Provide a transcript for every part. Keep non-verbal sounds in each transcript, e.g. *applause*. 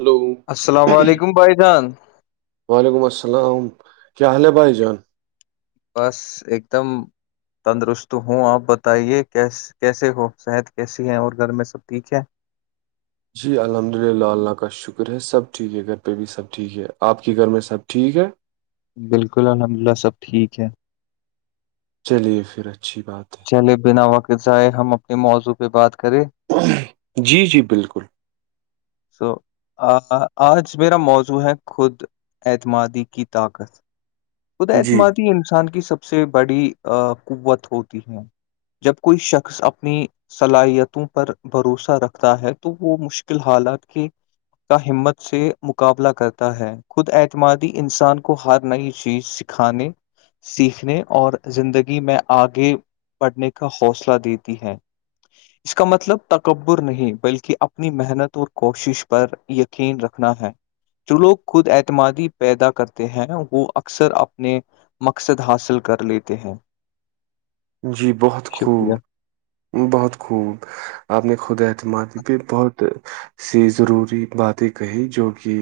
hello السلام علیکم بائی جان وعلیکم السلام کیا حال بھائی جان بس ایک دم تندرست ہوں آپ بتائیےس کیسے ہو صحت کیسی ہے اور گھر میں سب ٹھیک ہے جی الحمد للہ اللہ کا شکر ہے سب ٹھیک ہے گھر پہ بھی سب ٹھیک ہے آپ کے گھر میں سب ٹھیک ہے بالکل الحمد اللہ سب ٹھیک ہے چلیے پھر اچھی بات ہے چلے بنا وقع ائے ہم اپنے موضوع پہ بات کریں جی جی بالکل سو آج میرا موضوع ہے خود اعتمادی کی طاقت خدا جی اعتمادی انسان کی سب سب سے بڑی قوت ہوتی ہے جب کوئی شخص اپنی صلاحیتوں پر بھروسہ رکھتا ہے تو وہ مشکل حالات کی کا ہمت سے مقابلہ کرتا ہے خود اعتمادی انسان کو ہر نئی چیز سکھانے سیکھنے اور زندگی میں آگے بڑھنے کا حوصلہ دیتی ہے اس کا مطلب تکبر نہیں بلکہ اپنی محنت اور کوشش پر یقین رکھنا ہے جو لوگ خود اعتمادی پیدا کرتے ہیں وہ اکثر اپنے مقصد حاصل کر لیتے ہیں جی بہت شکریہ خوب بہت خوب آپ نے خود اعتماد بھی بہت سے ضروری باتیں کہیں جو کہ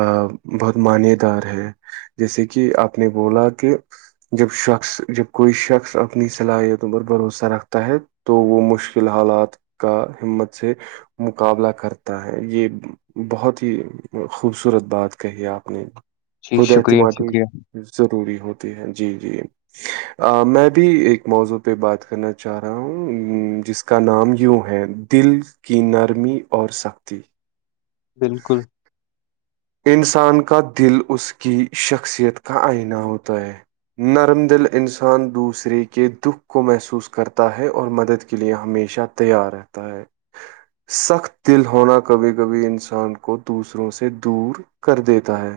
ا بہت مانے دار ہے جیسے کہ آپ نے بولا کہ جب شخص جب کوئی شخص اپنی صلاحیتوں پر بھروسہ رکھتا ہے تو وہ مشکل حالات کا ہمت سے مقابلہ کرتا ہے یہ بہت ہی خوبصورت بات کہی آپ نے جی خود شکریہ اعتمادی شکریہ ضروری ہوتی ہے جی جی میں ابھی ایک موضوع پہ بات کرنا چاہ رہا ہوں جس کا نام یوں ہے دل کی نرمی اور سختی بالکل انسان کا دل اس کی شخصیت کا آئینہ ہوتا ہے نرم دل انسان دوسرے کے دکھ کو محسوس کرتا ہے اور مدد کے لیے ہمیشہ تیار ہےتا *inaudible* سخت دل ہونا کبھی کبھی انسان کو دوسروں سے دور کر دیتا ہے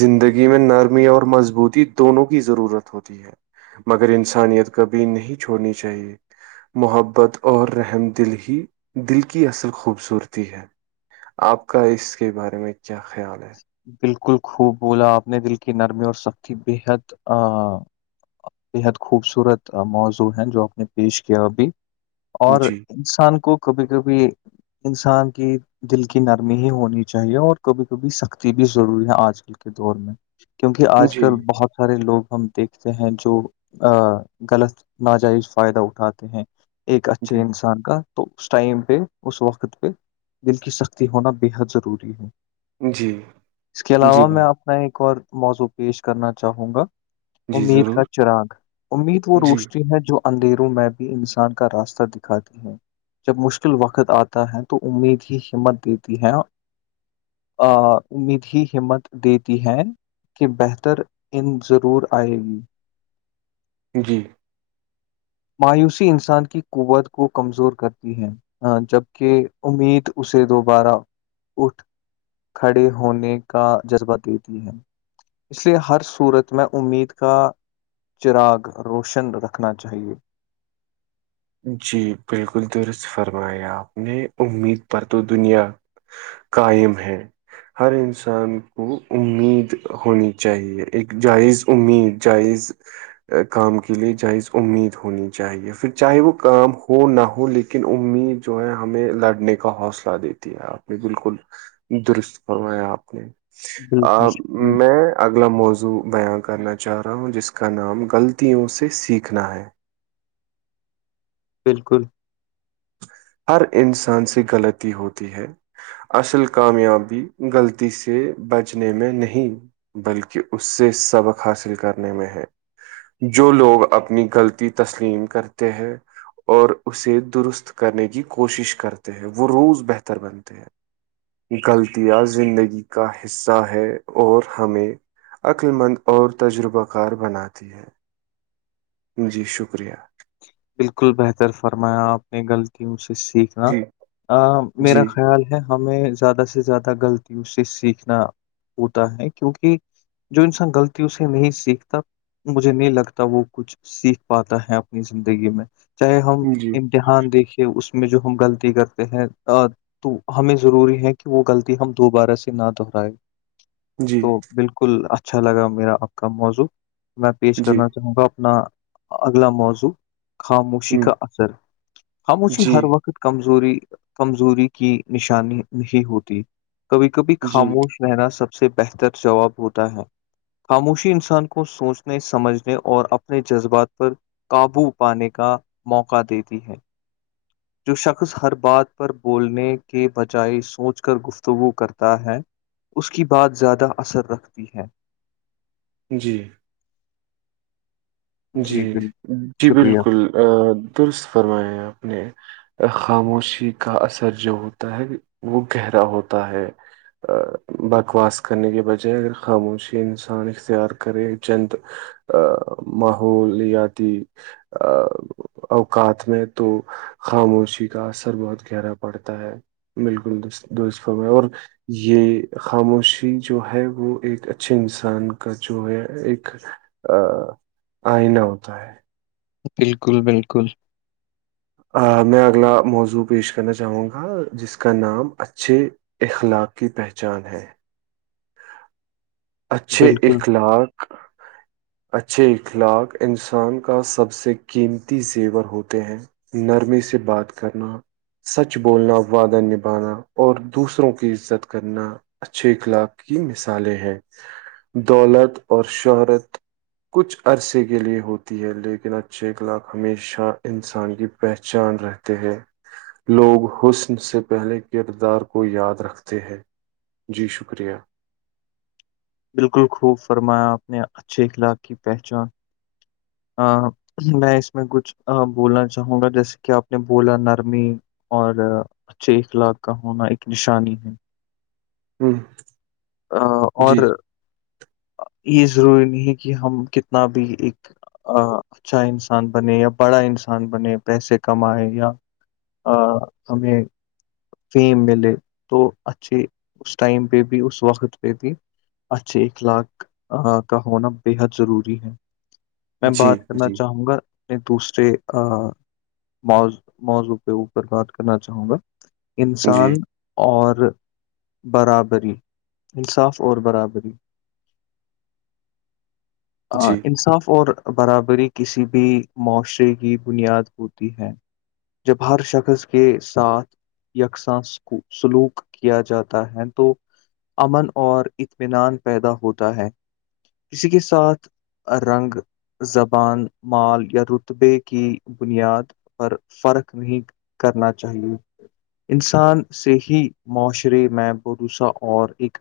زندگی میں نرمی اور مضبوطی دونوں کی ضرورت ہوتی ہے مگر انسانیت کبھی نہیں چھوڑنی چاہیے محبت اور رحم دل ہی دل کی اصل خوبصورتی ہے آپ کا اس کے بارے میں کیا خیال ہے بالکل خوب بولا آپ نے دل کی نرمی اور سختی بےحد بےحد خوبصورت موضوع ہے جو آپ نے پیش کیا ابھی اور جی انسان کو کبھی کبھی انسان کی دل کی نرمی ہی ہونی چاہیے اور کبھی بھی سختی بھی ضروری ہے آج کل کے دور میں کیونکہ آج جی کل بہت سارے لوگ ہم دیکھ ہیں جو غلط ناجائز فائدہ اٹھاتے ہیں ایک اچھے جی انسان کا تو اس ٹائم پہ اس وقت پہ دل کی سختی ہونا بے حد ضروری ہے جی اس کے جی علاوہ ب میں اپنا ایک اور موضوع پیش کرنا چاہوں گا جی امید کا ضرور چراگ امید وہ جی روشنی ہے جو اندھیروں میں بھی انسان کا راستہ دکھاتی ہے جب مشکل وقت آتا ہے تو امید ہی ہمت دیتی ہے ا امید ہی ہمت دیتی ہے کہ بہتر ان ضرور آئے گی جی مایوسی انسان کی قوت کو کمزور کرتی ہے ہاں جبکہ امید اسے دوبارہ اٹھ کھڑے ہونے کا جذبہ دیتی ہے اس لیے ہر صورت میں امید کا چراغ روشن رکھنا چاہیے جی بالکل درست فرمایا آپ نے امید پر تو دنیا قائم ہے ہر انسان کو امید ہونی چاہیے ایک جائز امید جائز کام کے لیے جائز امید ہونی چاہیے پھر چاہے وہ کام ہو نہ ہو لیکن امید جو ہے ہمیں لڑنے کا حوصلہ دیتی ہے آپ نے بالکل درست فرمایا آپ نے بالکل شکریہ میں اگلا موضوع بیاں کرنا چاہ رہا ہوں جس کا نام غلطیوں سے سیکھنا ہے بالکل ہر انسان سے غلطی ہوتی ہے اصل کامیابی غلطی سے بچنے میں نہیں بلکہ اس سے سبق حاصل کرنے میں ہے جو لوگ اپنی غلطی تسلیم کرتے ہیں اور اسے درست کرنے کی کوشش کرتے ہیں وہ روز بہتر بنتے ہیں غلطیاں زندگی کا حصہ ہے اور ہمیں عقللمند اور تجربہ کار بناتی ہے جی شکریہ بالکل بہتر فرمایا آپ نے غلطیوں سے سیکھنا جی جی میرا خیال ہے ہمیں زیادہ سے زیادہ غلطیوں سے سیکھنا ہوتا ہے کیونکہ جو انسان غلطیوں سے نہیں سیکھتا مجھے نہیں لگتا وہ کچھ سیکھ پاتا ہے اپنی زندگی میں چاہے ہم جی ج ہان دیکھیے اس میں جو ہم غلطی کرتے ہیں تو ہمیں ضروری ہے کہ وہ غلطی ہم دوبارہ سے نہ دہرائے جی تو بالکل اچھا لگا میرا آپ کا موضوع میں پیش جی کرنا چاہوں گا اپنا اگلا موضوع خاموشی ہ کا اثر خاموشی جی ہر وقت کمزوری کمزوری کی نشانی نہیں ہوتی کبھی کبھی جی خاموش لا سب سے بہتر جواب ہوتا ہے خاموشی انسان کو سوچنے سمجھنے اور اپنے جذبات پر قابو پانے کا موقع دیتی ہے جو شخص ہر بات پر بولنے کے بجائے سوچ کر گفتگو کرتا ہے اس کی بات زیادہ اثر رکھتی ہے جی جی جی شکریہ بالکل درست فرمایا آپ نے خاموشی کا اثر جو ہوتا ہے وہ گہرا ہوتا ہے بکواس کرنے کے بجائے اگر خاموشی انسان اختیار کرے چند ا ماحولیاتی ا اوقات میں تو خاموشی کا اثر بہت گہرا پڑتا ہے بالکل درست فرمایا اور یہ خاموشی جو ہے وہ ایک اچھے انسان کا جو ہے ایک ا آئینہ ہوتا ہے بالکل بالکل میں اگلا موضوع پیش کرنا چاہوں گا جس کا نام اچھے اخلاق کی پہچان ہے اچھے بالکل اخلاق *inaudible* اچھے اخلاق انسان کا سب سے قیمتی زیور ہوتے ہیں نرمیے سے بات کرنا سچ بولنا ودہ نبھانا اور دوسروں کی عزت کرنا اچھے اخلاق کی مثالیں ہیں دولت اور شہرت کچھ عرصے کے لیے ہوتی ہے لیکن اچھے اخلاق ہمیشہ انسان کی پہچان رہتی ہیں لوگ حسن سے پہلے کردار کو یاد رکھتے ہیں جی شکریہ بالکل خوب فرمایا اپ نے اچھے اخلاق کی پہچان میں اس میں کچھ بولنا چاہوں گا جیسے کہ آپ نے بولا نرمی اور اچھے اخلاق کا ہونا ایک نشانی ہے ہاں ا اور یہ ضروری نہیں ہے کہ ہم کتنا بھی ایک اچھا انسان بنے یا بڑا انسان بنے پیسے کمائے یا آ ہمیں فیم ملے تو اچھے اس ٹائم پہ بھی اس وقت پہ بھی اچھے اخلاق کا ہونا بےحد ضروری ہے میں جی بات کرنا جی چاہوں گا میں دوسرےمضوع مضوع کے اوپر بات کرنا چاہوں گا جی انسان اور برابری انصاف اور برابری جی انصاف اور برابری کسی بھی معاشرے کی بنیاد ہوتی ہے جب ہر شخص کے ساتھ یکساں سکو سلوک کیا جاتا ہے تو امن اور اطمینان پیدا ہوتا ہے کسی کے ساتھ رنگ زبان مال یا رتبے کی بنیاد پر فرق نہیں کرنا چاہیے انسان سے ہی معاشرے میں بھروسا اور ایک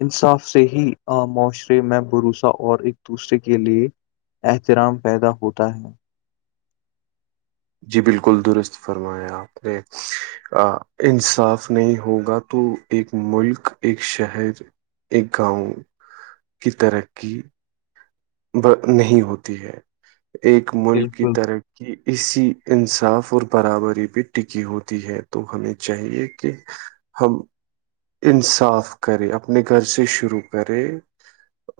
انصاف سے ہی معاشرے میں بھروسا اور ایک دوسرے کے لیے احترام پیدا ہوتا ہے جی بالکل درست فرمایا آپ نے انصاف نہیں ہوگا تو ایک ملک ایک شہر ایک گاؤں کی ترقی نہیں ہوتی ہے ایک ملک کی بالکل طرقی کہ اسی انصاف اور برابری پہ ٹکی ہوتی ہے تو ہمیں چاہیے کہ ہم انصاف کرے اپنے گھر سے شروع کرے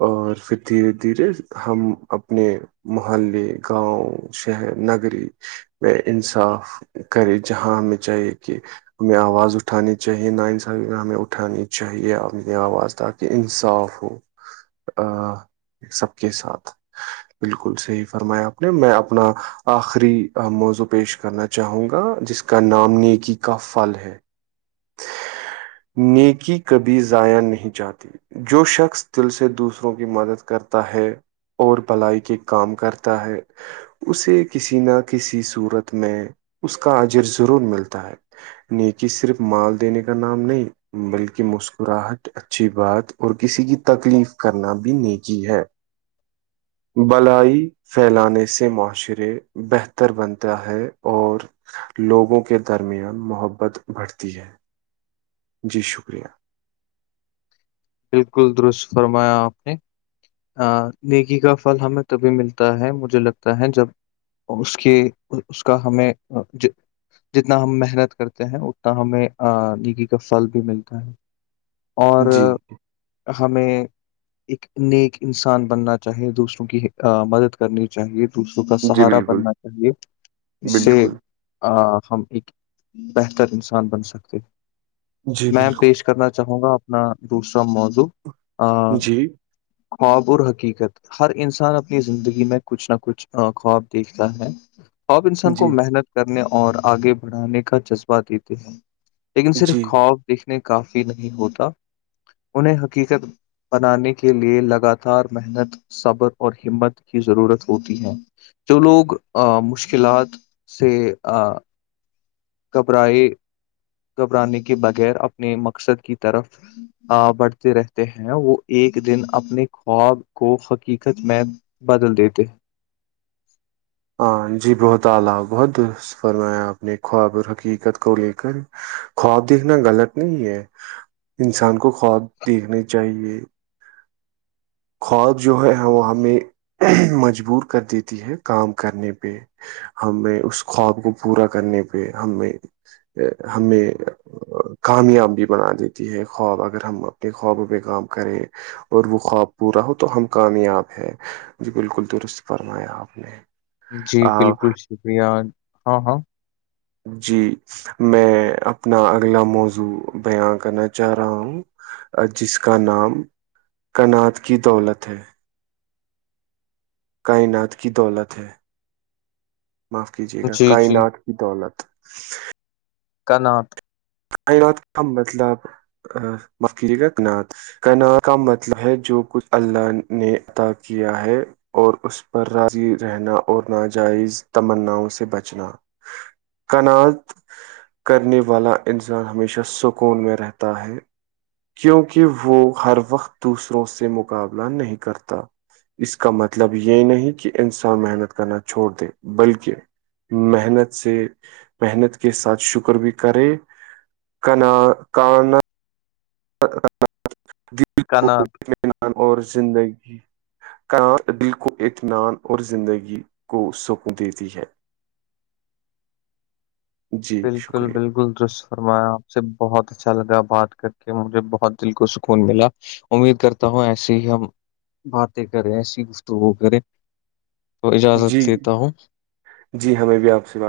اور پھر دھیرے دھیرے ہم اپنے محللے گاؤں شہر نگری میں انصاف کرے جہاں ہمیں چاہیے کہ ہمیں آواز اٹھانی چاہے ن انس ہمیں اٹھانی چاہیےنی آواز تاکہ انصاف ہو سب کے ساتھ *inaudible* بالکل صحی فرمایا آپ نے میں اپنا آخری موزو پیش کرنا چاہوں گا جس کا نام نیکی کا فل ہے نیکی کبھی ضائع نہیں چاہتی جو شخص دل سے دوسروں کی مدد کرتا ہے اور بلائی کے کام کرتا ہے اسے کسی نہ کسی صورت میں اس کا اجر ضرور ملتا ہے نیک صرف مال دینے کا نام نہیں بلکہ مسکراہٹ اچھی بات اور کسی کی تکلیف کرنا بھی ن کی ہے بلائی پھیلانے سے معاشرے بہتر بنتا ہے اور لوگوں کے درمیان محبت بڑھتی ہے جی شکریہ بالکل درست فرمایا آپ نے ا نگی کا پھل ہمیں تبھی ملتا ہے مجھے لگتا ہے جب اس کے اس کا ہمیں جتنا ہم محنت کرتے ہیں اتنا ہمیں نگی کا فھل بھی ملتا ہے اور جی ہمیں ایک نیک انسان بننا چاہیے دوسروں کی مدد کرنی چاہیے دوسروں کا جی سہارا بالکل بننا چاہیے اس سے بالکل آ ہم ایک بہتر انسان بن سکتے جی میم بالکل پیش کرنا چاہوں گا اپنا دوسرا موضوع جی خواب اور حقیقت ہر انسان اپنی زندگی میں کچھ نہ کچھ خواب دیکھتا ہے آپ انسان کو جی محنت کرنے اور آگے بڑھانے کا جذبہ دیتے ہیں لیکن صرف جی خوف دیکھنے کافی نہیں ہوتا انہیں حقیقت بنانے کے لیے لگاتار محنت صبر اور ہمت کی ضرورت ہوتی ہے جو لوگ مشکلات سے آ کبرا یہ گھبرانے کے بغیر اپنے مقصد کی طرف بڑھتے رہتے ہیں وہ ایک دن اپنے خواب کو حقیقت میں بدل دیتے ہاں جی بہت اعلی بہت فرمایا اپ نے خواب اور حقیقت کو لے کر خواب دیکھنا غلط نہیں ہے انسان کو خواب دیکھنے چاہیے خواب جو ہے وہ ہمیں مجبور کر دیتی ہے کام کرنے پہ ہمیں اس خواب کو پورا کرنے پہ ہمیں ہمیں کامیاب بھی بنا دیتی ہے خواب اگر ہم اپنے خوابوں پہ کام کریں اور وہ خواب پورا ہو تو ہم کامیاب ہے جی بالکل درست فرمایا آپ نے جی آ، بالکل شکریہ ہاں ہاں جی میں اپنا اگلا موضوع بیان کرنا چاہ رہا ہوں جس کا نام کنات کی دولت ہے کائنات کی دولت ہے معاف کیجیے گا جی جی کائنات کی دولت کرناٹک کائنات کا مطلب بکریقتنا کنا کا مطلب ہے جو کچھ اللہ نے عطا کیا ہے اور اس پر راضی رہنا اور ناجائز تمناؤں سے بچنا کناعات کرنے والا انسان ہمیشہ سکون میں رہتا ہے کیونکہ وہ ہر وقت دوسروں سے مقابلہ نہیں کرتا اس کا مطلب یہ نہیں کہ انسان محنت کرنا چھوڑ دے بلکہ محنت سے محنت کے ساتھ شکر بھی کرے کنا کان د کو کنات اطمینان اور زندگی کا دل کو اطمان اور زندگی کو سکون دیتی ہے جی بالکل شکریہ بالکل دس اور میں آپ سے بہت اچھا لگا بات کر کے مجھے بہت دل کو سکون ملا امید کرتا ہوں ایسے ہی ہم باتیں کریں ایسی گفتگو کریں تو جی اجازت لیتا ہوں جی ہمیں بھی آپ سے بات